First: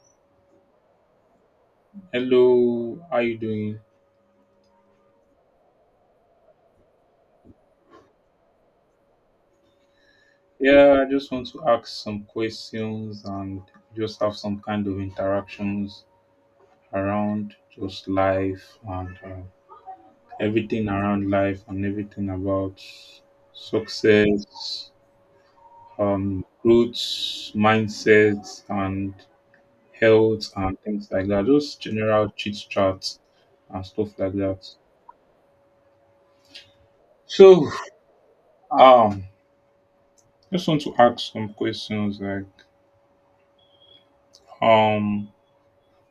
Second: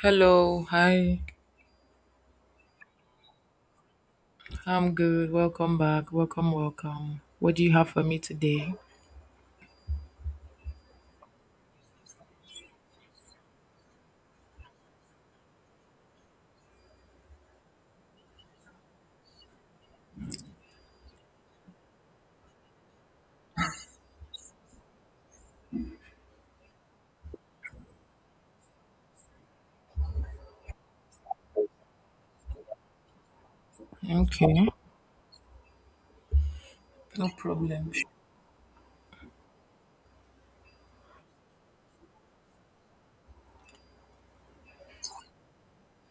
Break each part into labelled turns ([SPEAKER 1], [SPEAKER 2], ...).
[SPEAKER 1] Hello, hi.
[SPEAKER 2] Hello, how you doing?
[SPEAKER 1] I'm good. Welcome back. Welcome, welcome. What do you have for me today?
[SPEAKER 2] Yeah, I just want to ask some questions and just have some kind of interactions around just life and everything around life and everything about success, growth, mindsets, and health and things like that. Just general chit chats and stuff like
[SPEAKER 1] Okay,
[SPEAKER 2] that.
[SPEAKER 1] no
[SPEAKER 2] So,
[SPEAKER 1] problem.
[SPEAKER 2] um, just want to ask some questions like, um,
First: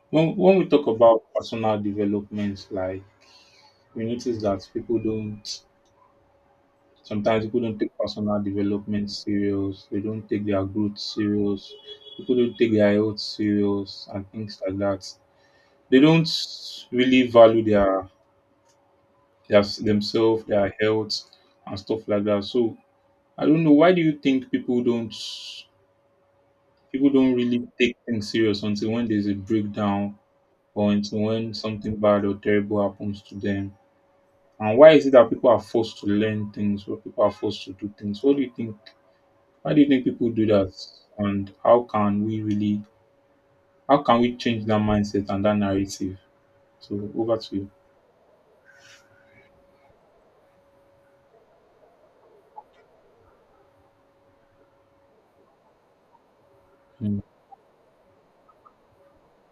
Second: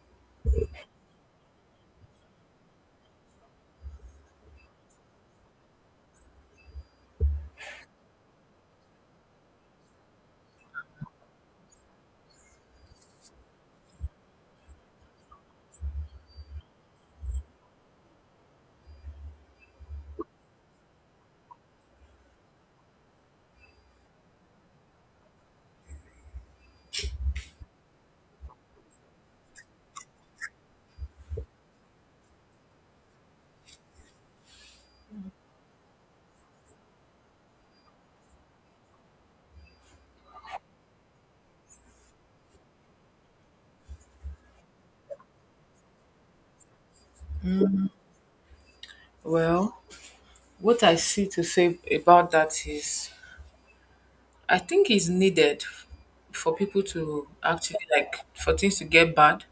[SPEAKER 2] when we talk about personal development, like we notice that people don't sometimes people don't take personal development serious. They don't take their growth serious. People don't take their health serious and things like that. They don't really value their themselves, their health, and stuff like that. So I don't know why do you think people don't really take things serious until when there's a breakdown or until when something bad or terrible happens to them. And why is it that people are forced to learn things or people are forced to do things? What do you think? Why do you think people do that? And how can we how can we change that mindset and that narrative? So over to you.
[SPEAKER 1] Well, what I see to say about that is I think it's needed for people
[SPEAKER 2] Mm,
[SPEAKER 1] to actually like for things to get bad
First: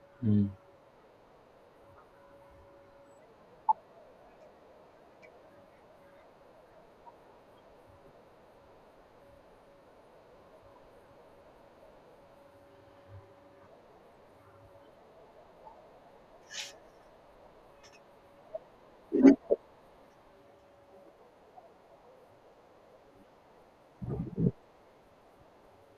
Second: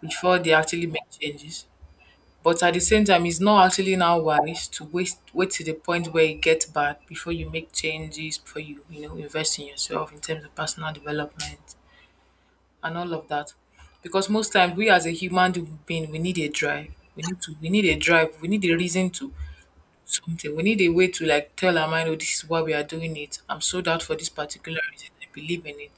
[SPEAKER 1] before
[SPEAKER 2] mm,
[SPEAKER 1] they actually make changes. But at the same time, it's not actually now wise to waste wait to the point where it gets bad before you make changes, before you, invest in yourself in terms of personal development and all of that. Because most times, we as a human being, we need a drive. We need a drive. We need a reason to something. We need a way to like tell our mind, oh, this is why we are doing it. I'm sold out for this particular reason. I believe in it.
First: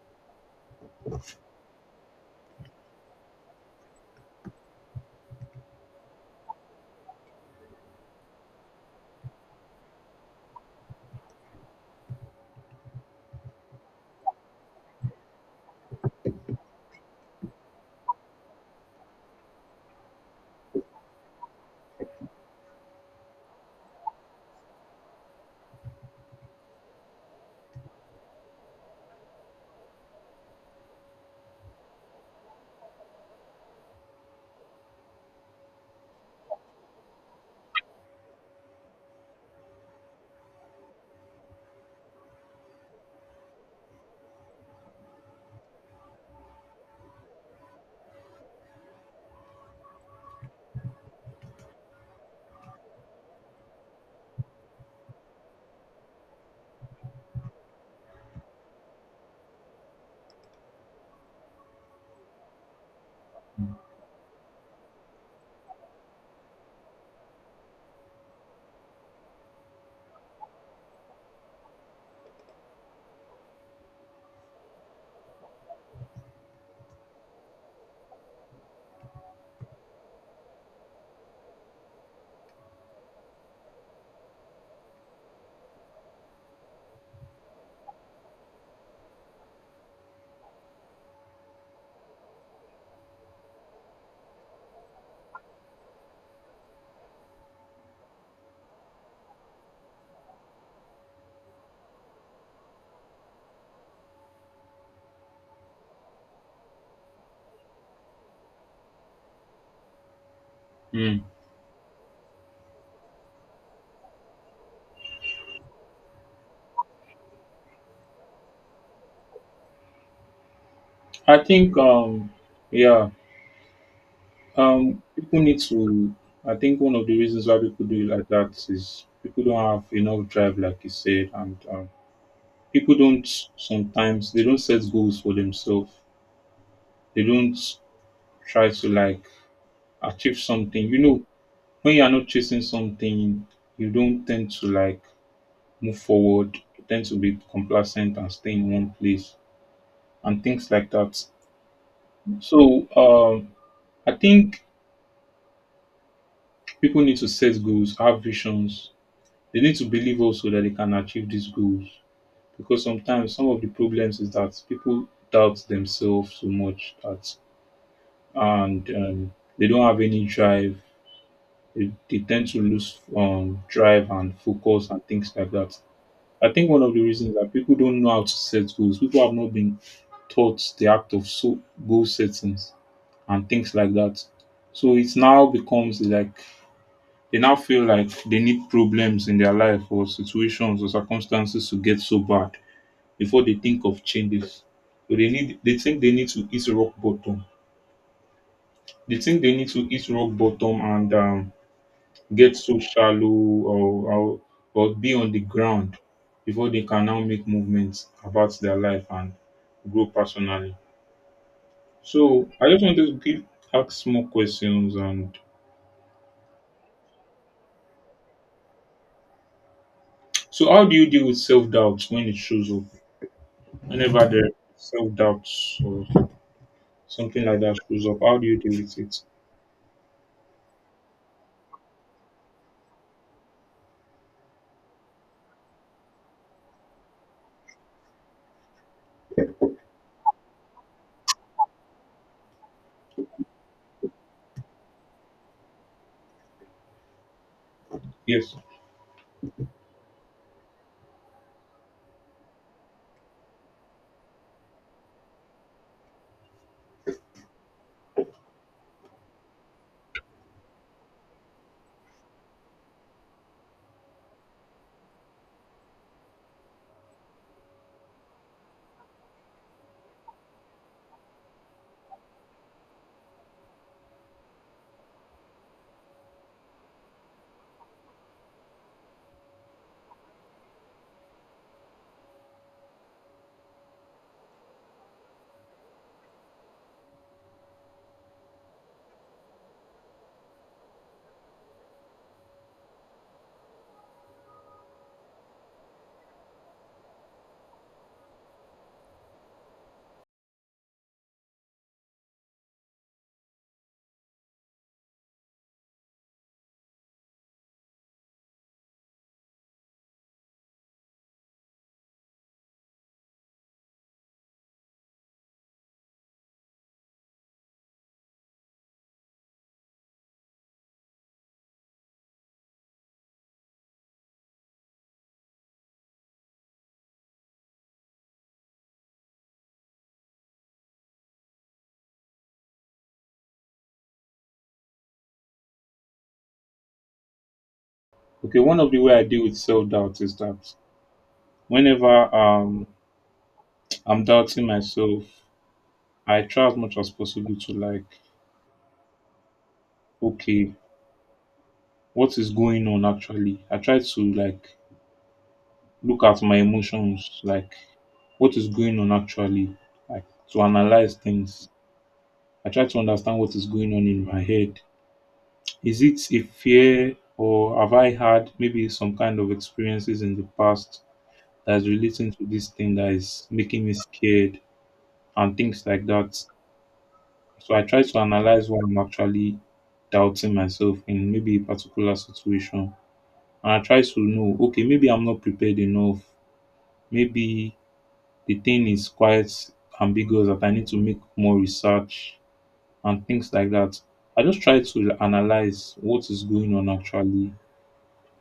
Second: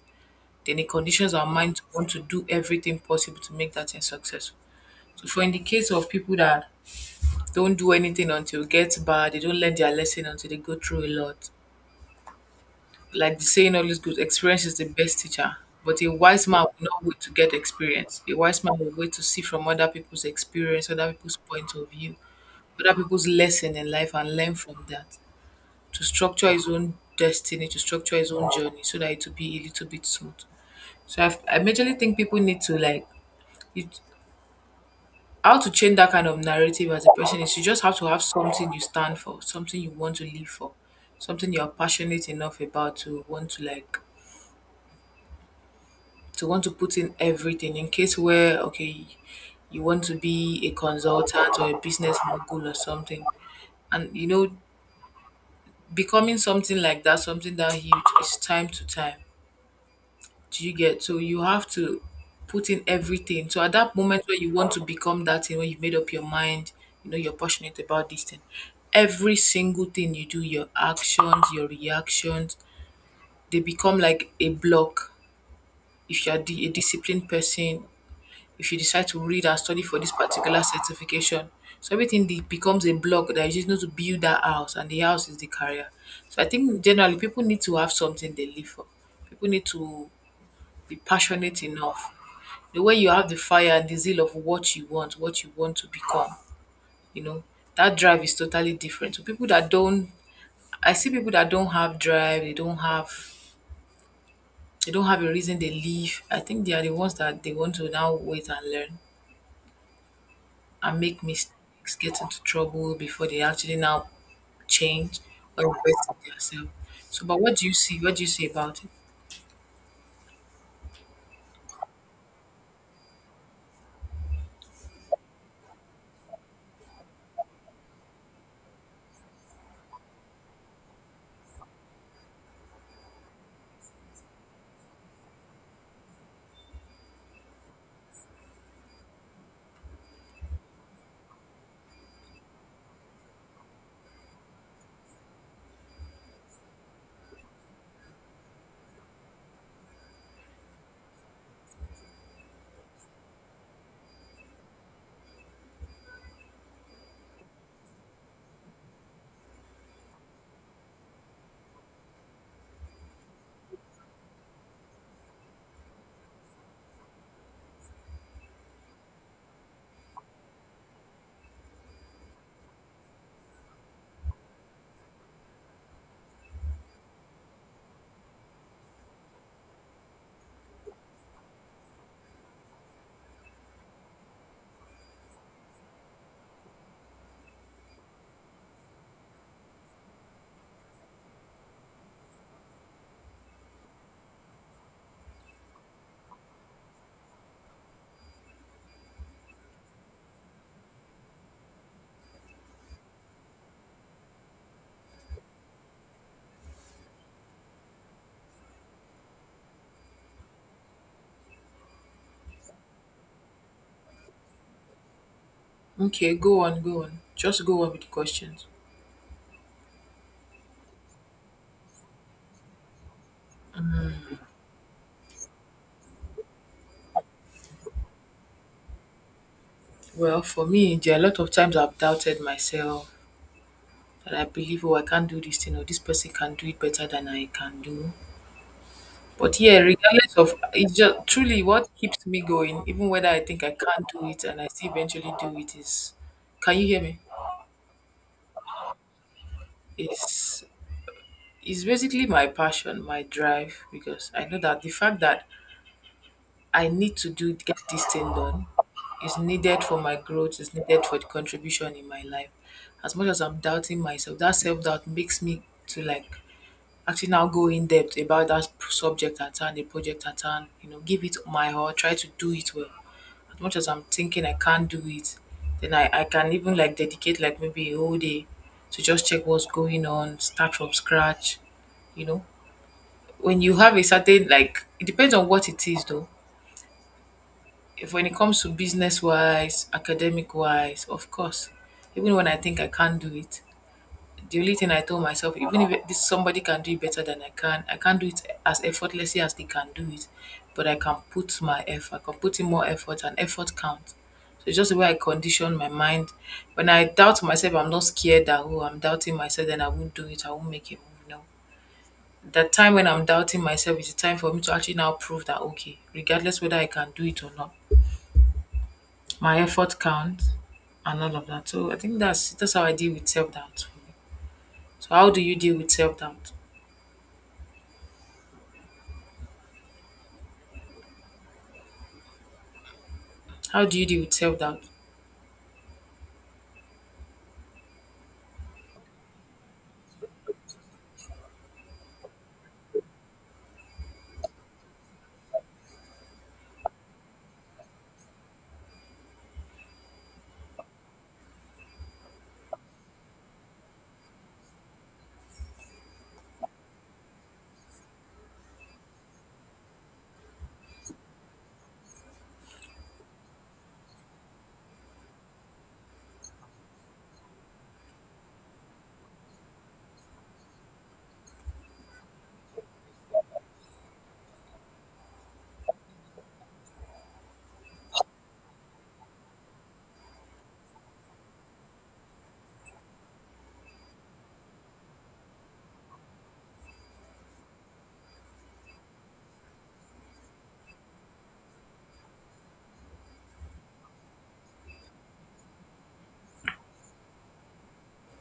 [SPEAKER 1] Then it conditions our mind to want to do everything possible to make that thing successful. So for in the case of people that don't do anything until it gets bad, they don't learn their lesson until they go through a lot. Like the saying always goes, experience is the best teacher. But a wise man will not wait to get experience. A wise man will wait to see from other people's experience, other people's point of view, other people's lesson in life, and learn from that to structure his own destiny, to structure his own journey so that it will be a little bit smooth. So I majorly think people need to like, it, how to change that kind of narrative as a person is, you just have to have something you stand for, something you want to live for, something you're passionate enough about to want to like to want to put in everything. In case where, okay, you want to be a consultant or a business mogul or something, and you know, becoming something like that, something that huge, is time to time. Do you get? So you have to put in everything. So at that moment where you want to become that thing, when you've made up your mind, you know you're passionate about this thing, every single thing you do, your actions, your reactions, they become like a block. If you're a disciplined person, if you decide to read and study for this particular certification. So everything becomes a block that you just need to build that house, and the house is the career. So I think generally people need to have something they live for. People need to be passionate enough. The way you have the fire and the zeal of what you want to become, you know, that drive is totally different. So people that don't, I see people that don't have drive, they don't have a reason they live. I think they are the ones that they want to now wait and learn and
[SPEAKER 2] mm.
[SPEAKER 1] make mistakes, get into trouble before they actually now change or invest in themselves. So, but what do you see? What do you say about it?
[SPEAKER 2] I think, yeah, people need to. I think one of the reasons why people do it like that is people don't have enough drive, like you said, and people don't sometimes they don't set goals for themselves. They don't try to like achieve something. You know, when you are not chasing something, you don't tend to like move forward. You tend to be complacent and stay in one place and things like that. So I think people need to set goals, have visions. They need to believe also that they can achieve these goals because sometimes some of the problems is that people doubt themselves so much that and they don't have any drive. They tend to lose drive and focus and things like that. I think one of the reasons that people don't know how to set goals. People have not been taught the act of so goal settings and things like that. So it now becomes like they now feel like they need problems in their life or situations or circumstances to get so bad before they think of changes. So they think they need to hit rock bottom. They think they need to hit rock bottom and get so shallow or, or or be on the ground before they can now make movements about their life and grow personally. So I just wanted to ask more questions and
[SPEAKER 1] Okay, go on, go on. Just go on with the questions.
[SPEAKER 2] so how do you deal with self doubt when it shows up? Whenever the self doubts or something like that shows up, how do you deal with it?
[SPEAKER 1] Well, for me, there are a lot of times I've doubted myself, that I believe, oh, I can't do this thing, or this person can do it better than I can do. But yeah, regardless of it's just truly what keeps me going. Even whether I think I can't do it and I still eventually do it is, can you hear me?
[SPEAKER 2] Yes.
[SPEAKER 1] Is it's basically my passion, my drive, because I know that the fact that I need to do get this thing done is needed for my growth, is needed for the contribution in my life. As much as I'm doubting myself, that self doubt makes me to like actually now go in depth about that subject at hand, the project at hand, give it my all, try to do it well. As much as I'm thinking I can't do it, then I can even like dedicate like maybe a whole day to just check what's going on, start from scratch. You know, when you have a certain, like, it depends on what it is though. If when it comes to business wise, academic wise, of course, even when I think I can't do it, the only thing I told myself, even if this somebody can do it better than I can, I can't do it as effortlessly as they can do it, but I can put my effort, I can put in more effort, and effort counts. So it's just the way I condition my mind. When I doubt myself, I'm not scared that, oh, I'm doubting myself, then I won't do it, I won't make a move. No, the time when I'm doubting myself is the time for me to actually now prove that, okay, regardless whether I can do it or not, my effort counts and all of that. So I think that's how I deal with self doubt. So how do you deal with self doubt? How do you deal with self doubt?
[SPEAKER 2] Okay, one of the way I deal with self doubt is that whenever I'm doubting myself, I try as much as possible to like, okay, what is going on actually. I try to like look at my emotions, like what is going on actually, like to analyze things. I try to understand what is going on in my head. Is it a fear or have I had maybe some kind of experiences in the past that's relating to this thing that is making me scared and things like that. So I try to analyze why I'm actually doubting myself in maybe a particular situation. And I try to know, okay, maybe I'm not prepared enough maybe the thing is quite ambiguous that I need to make more research and things like that. I just try to analyze what is going on actually,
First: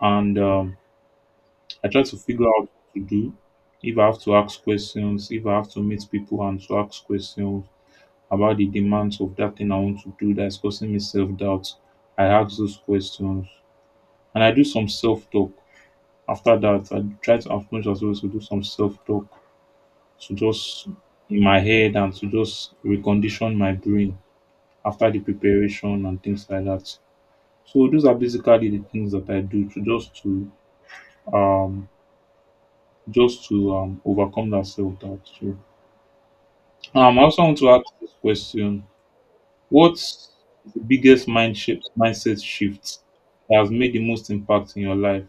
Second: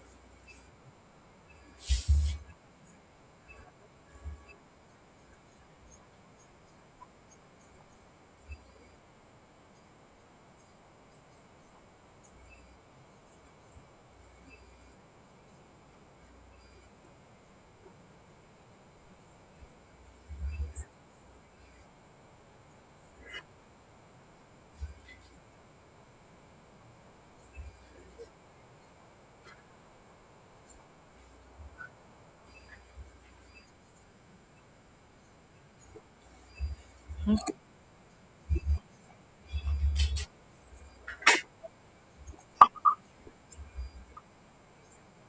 [SPEAKER 2] and I try to figure out what to do. If I have to ask questions, if I have to meet people and to ask questions about the demands of that thing I want to do that's causing me self doubt, I ask those questions and I do some self talk. After that, I try to, as much as well, to do some self talk to just in my head and to just recondition my brain after the preparation and things like that. So those are basically the things that I do to just to um just to overcome that self doubt. So I also want to ask this question. What's the biggest mindset shift that has made the most impact in your life?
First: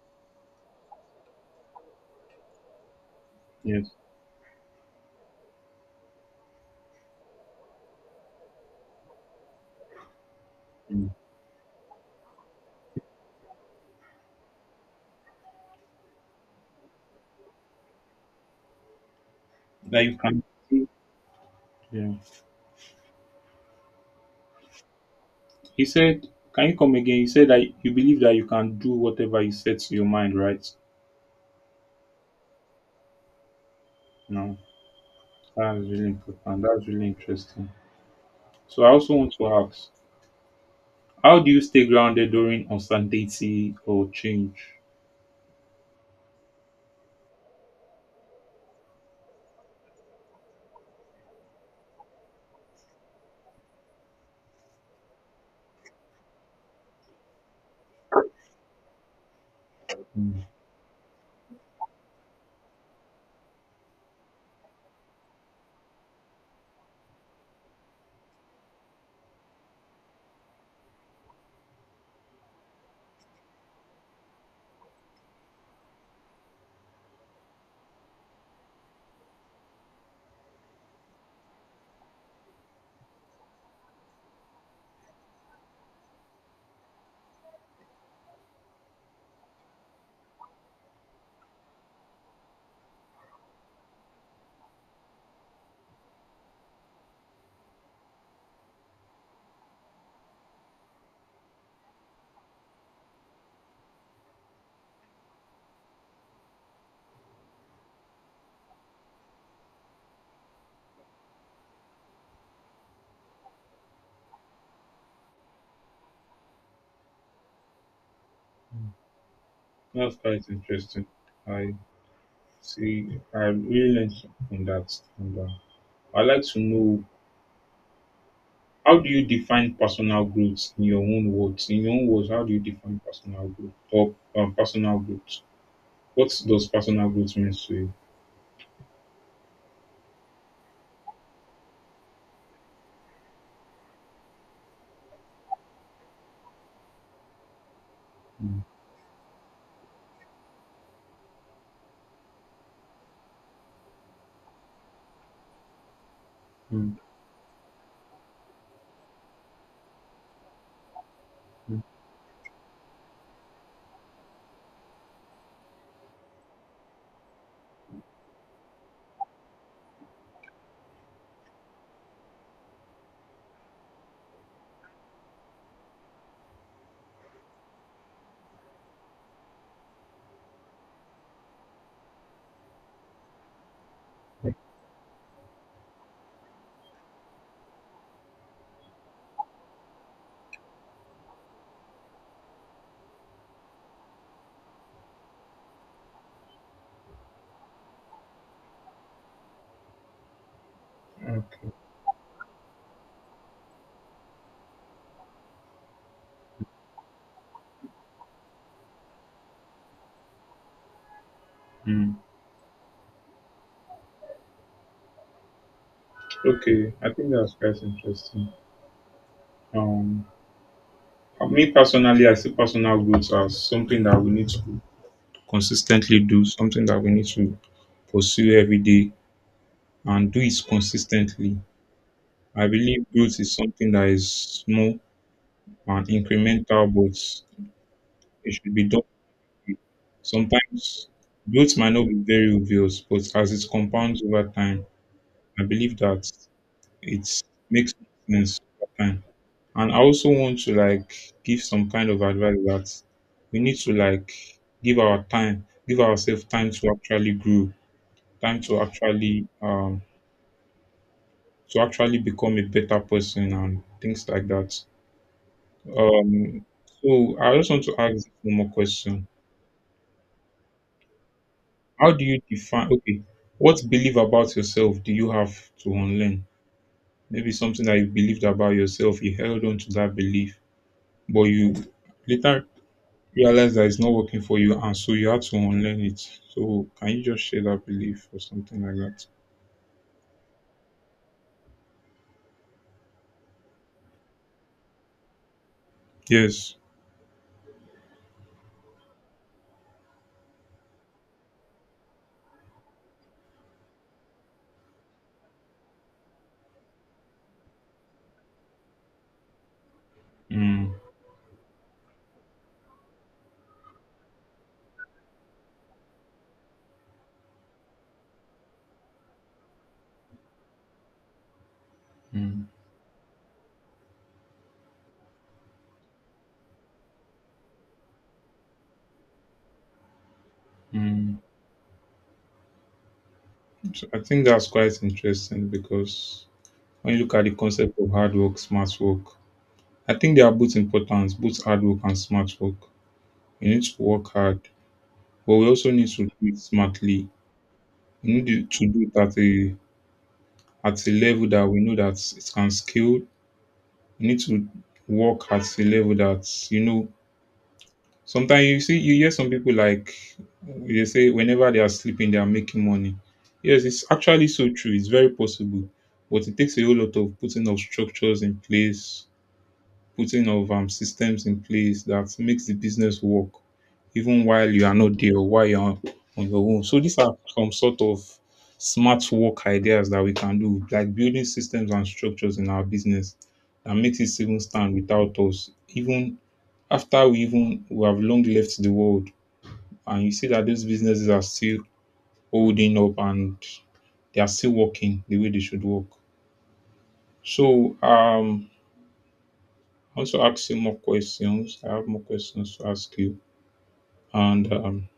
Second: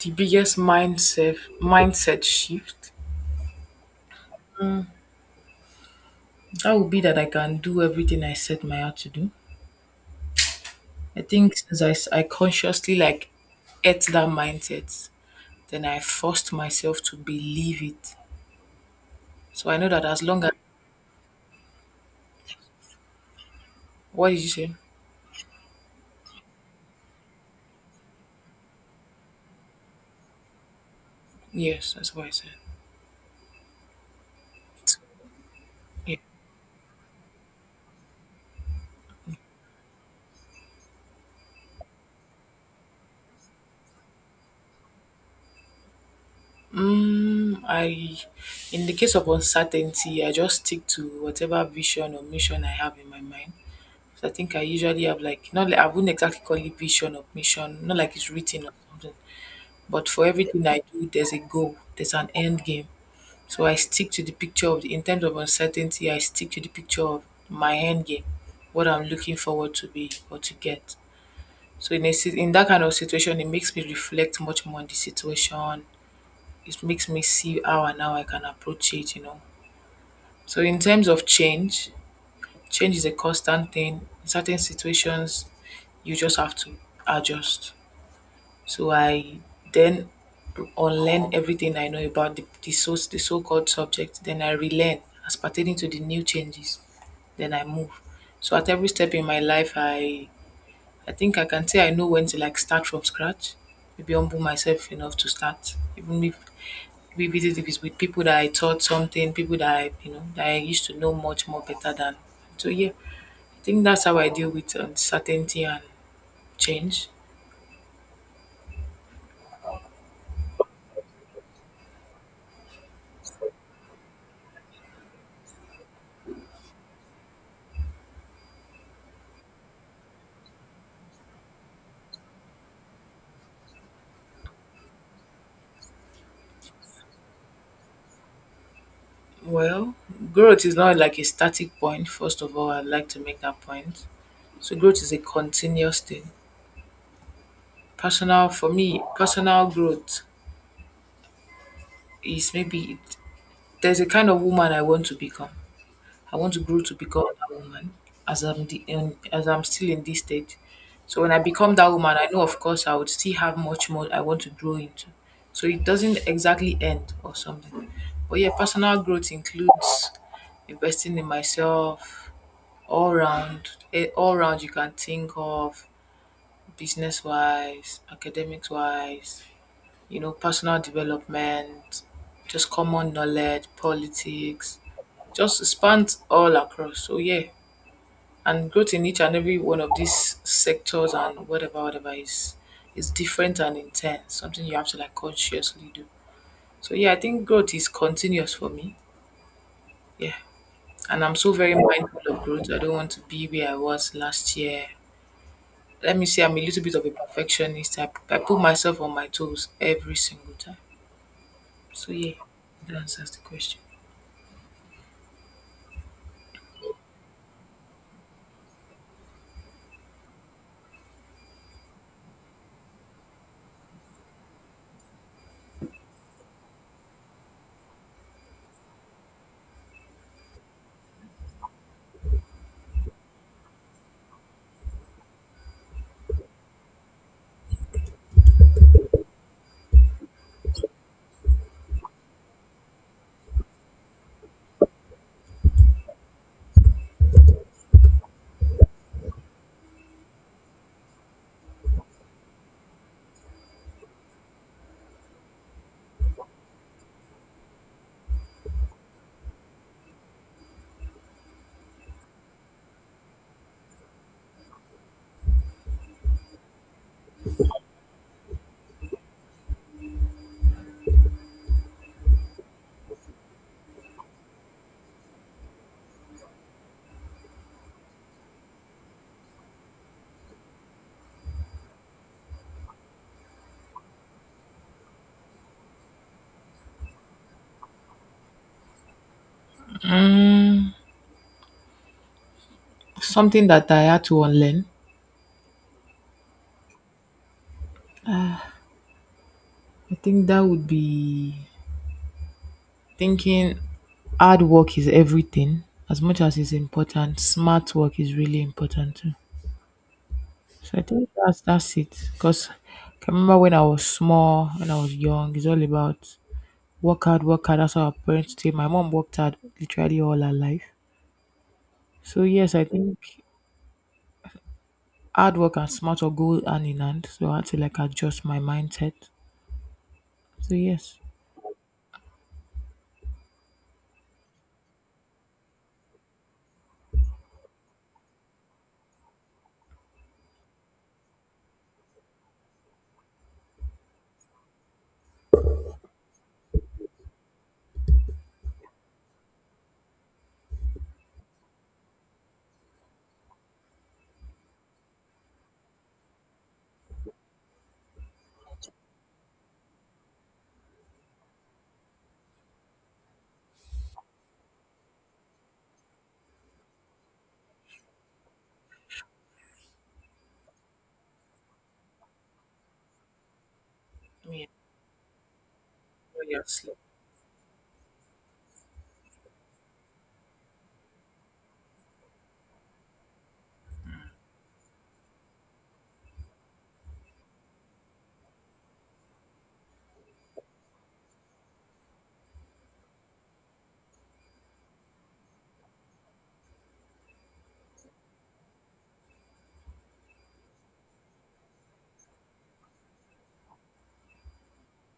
[SPEAKER 1] The biggest mindset shift,
[SPEAKER 2] Yes.
[SPEAKER 1] that would be that I can do everything I set my heart to do.
[SPEAKER 2] Mm.
[SPEAKER 1] I think since I consciously like ate that mindset, then I forced myself to believe it. So I know
[SPEAKER 2] That
[SPEAKER 1] that
[SPEAKER 2] you
[SPEAKER 1] as
[SPEAKER 2] can
[SPEAKER 1] long as...
[SPEAKER 2] do. Yeah.
[SPEAKER 1] what did you say?
[SPEAKER 2] He said, can you come again? He said that you believe that you can do whatever you set to your mind, right?
[SPEAKER 1] Yes, that's what I said.
[SPEAKER 2] No. That's really
[SPEAKER 1] Yeah.
[SPEAKER 2] important. That's really interesting. So I also want to ask, how do you stay grounded during uncertainty or change?
[SPEAKER 1] Mm, I, in the case of uncertainty, I just stick to whatever vision or mission I have in my mind. So I think I usually have, like, not like, I wouldn't exactly call it vision or mission, not like it's written or something. But for
[SPEAKER 2] Mm.
[SPEAKER 1] everything I do, there's a goal, there's an end game. So I stick to the picture of the, in terms of uncertainty, I stick to the picture of my end game, what I'm looking forward to be or to get. So in in that kind of situation, it makes me reflect much more on the situation. It makes me see how I can approach it. So in terms of change, change is a constant thing. In certain situations, you just have to adjust. So I then unlearn everything I know about the so-called subject. Then I relearn as pertaining to the new changes. Then I move. So at every step in my life, I think I can say I know when to like start from scratch. Maybe humble myself enough to start, even if, maybe if it's with people that I taught something, people that I used to know much more better than. So yeah, I think that's how I deal with uncertainty and change.
[SPEAKER 2] That's quite interesting. I see. I really learned from that. And, I'd like to know how do you define personal growth in your own words? In your own words, how do you define personal growth or personal growth? What does personal growth mean to you?
[SPEAKER 1] Well, growth is not like a static point. First of all, I'd like to make that point. So growth is a continuous thing. Personal
[SPEAKER 2] Mm,
[SPEAKER 1] for me, personal growth is, maybe there's a kind of woman I want to become. I want to grow to
[SPEAKER 2] mm,
[SPEAKER 1] become a woman, as I'm still in this stage. So when I become
[SPEAKER 2] mm,
[SPEAKER 1] that woman, I know, of course, I would still have much more I want to grow into. So it doesn't exactly end or something. But yeah, personal growth includes investing in myself all round. All round you can think of, business wise, academics wise, personal development, just common knowledge, politics, just spans all across. So yeah, and growth in each and every one of these sectors and whatever is different and intense. Something you have to like consciously do. So yeah, I think growth is continuous for me. Yeah. And I'm so very mindful of growth. I don't want to be where I was last year. Let me say I'm a little bit of a perfectionist. I put myself on my toes every single time. So
[SPEAKER 2] mm.
[SPEAKER 1] yeah, that answers the question.
[SPEAKER 2] Okay, I think that's quite interesting. Um, Me personally, I see personal growth as something that we need to consistently do, something that we need to pursue every day and do it consistently. I believe growth is something that is small and incremental, but it should be done. Sometimes growth might not be very obvious, but as it compounds over time, I believe that it makes sense over time. And I also want to like give some kind of advice that we need to like give our time, give ourselves time to actually grow, time to actually become a better person and things like that. Um so I just want to ask one more question. How do you define okay, what belief about yourself do you have to unlearn? Maybe something that you believed about yourself, you held on to that belief, but you later realize that it's not working for you and so you had to unlearn it, so can you just share that belief or something like that?
[SPEAKER 1] Something that I had to unlearn,
[SPEAKER 2] Yes.
[SPEAKER 1] I think that would be thinking hard work is everything. As much as it's important, smart work is really important too. So
[SPEAKER 2] mm,
[SPEAKER 1] I think that's it. Because I remember when I was small, when I was young, it's all about work hard, work hard. That's how our parents say. My mom worked hard literally all her life. So
[SPEAKER 2] mm,
[SPEAKER 1] yes, I think hard work and smart work go hand in hand. So I had to like adjust my mindset. So yes.
[SPEAKER 2] mm. So I think that's quite interesting because when you look at the concept of hard work smart work, I think they are both important, both hard work and smart work. We need to work hard, but we also need to do it smartly. We need to do it at a level that we know that it can scale. We need to work at a level that you know, sometimes you see you hear some people like they say whenever they are sleeping they are making money. Yes, it's actually so true. It's very possible, but it takes a whole lot of putting of structures in place, putting of systems in place that makes the business work, even
[SPEAKER 1] Yeah,
[SPEAKER 2] while you are not there or while you are
[SPEAKER 1] well,
[SPEAKER 2] on your
[SPEAKER 1] yeah,
[SPEAKER 2] own.
[SPEAKER 1] so
[SPEAKER 2] So these are some sort of smart work ideas that we can do, like building systems and structures in our business that makes it even stand without us, even after we have long left the world and you see that those businesses are still holding up and they are still working the way they should work. So I also ask you more questions. I have more questions to ask you. And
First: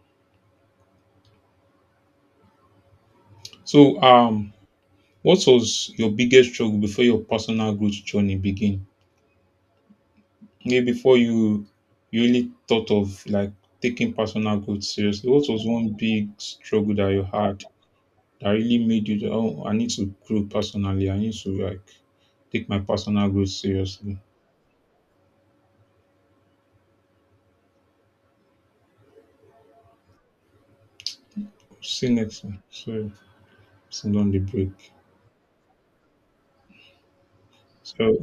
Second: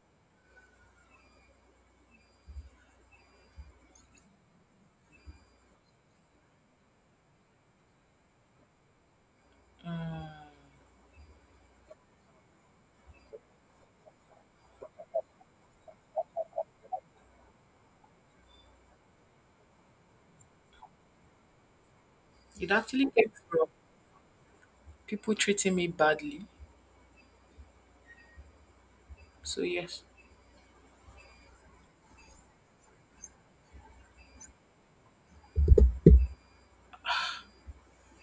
[SPEAKER 2] so um what was your biggest struggle before your personal growth journey began? Maybe before you really thought of like taking personal growth seriously, what was one big struggle that you had that really made you to, oh, I need to grow personally. I need to like take
[SPEAKER 1] it
[SPEAKER 2] my
[SPEAKER 1] actually
[SPEAKER 2] personal
[SPEAKER 1] came
[SPEAKER 2] growth
[SPEAKER 1] from
[SPEAKER 2] seriously.
[SPEAKER 1] people treating me badly. So yes.
[SPEAKER 2] See you next time. So, send on the break. So,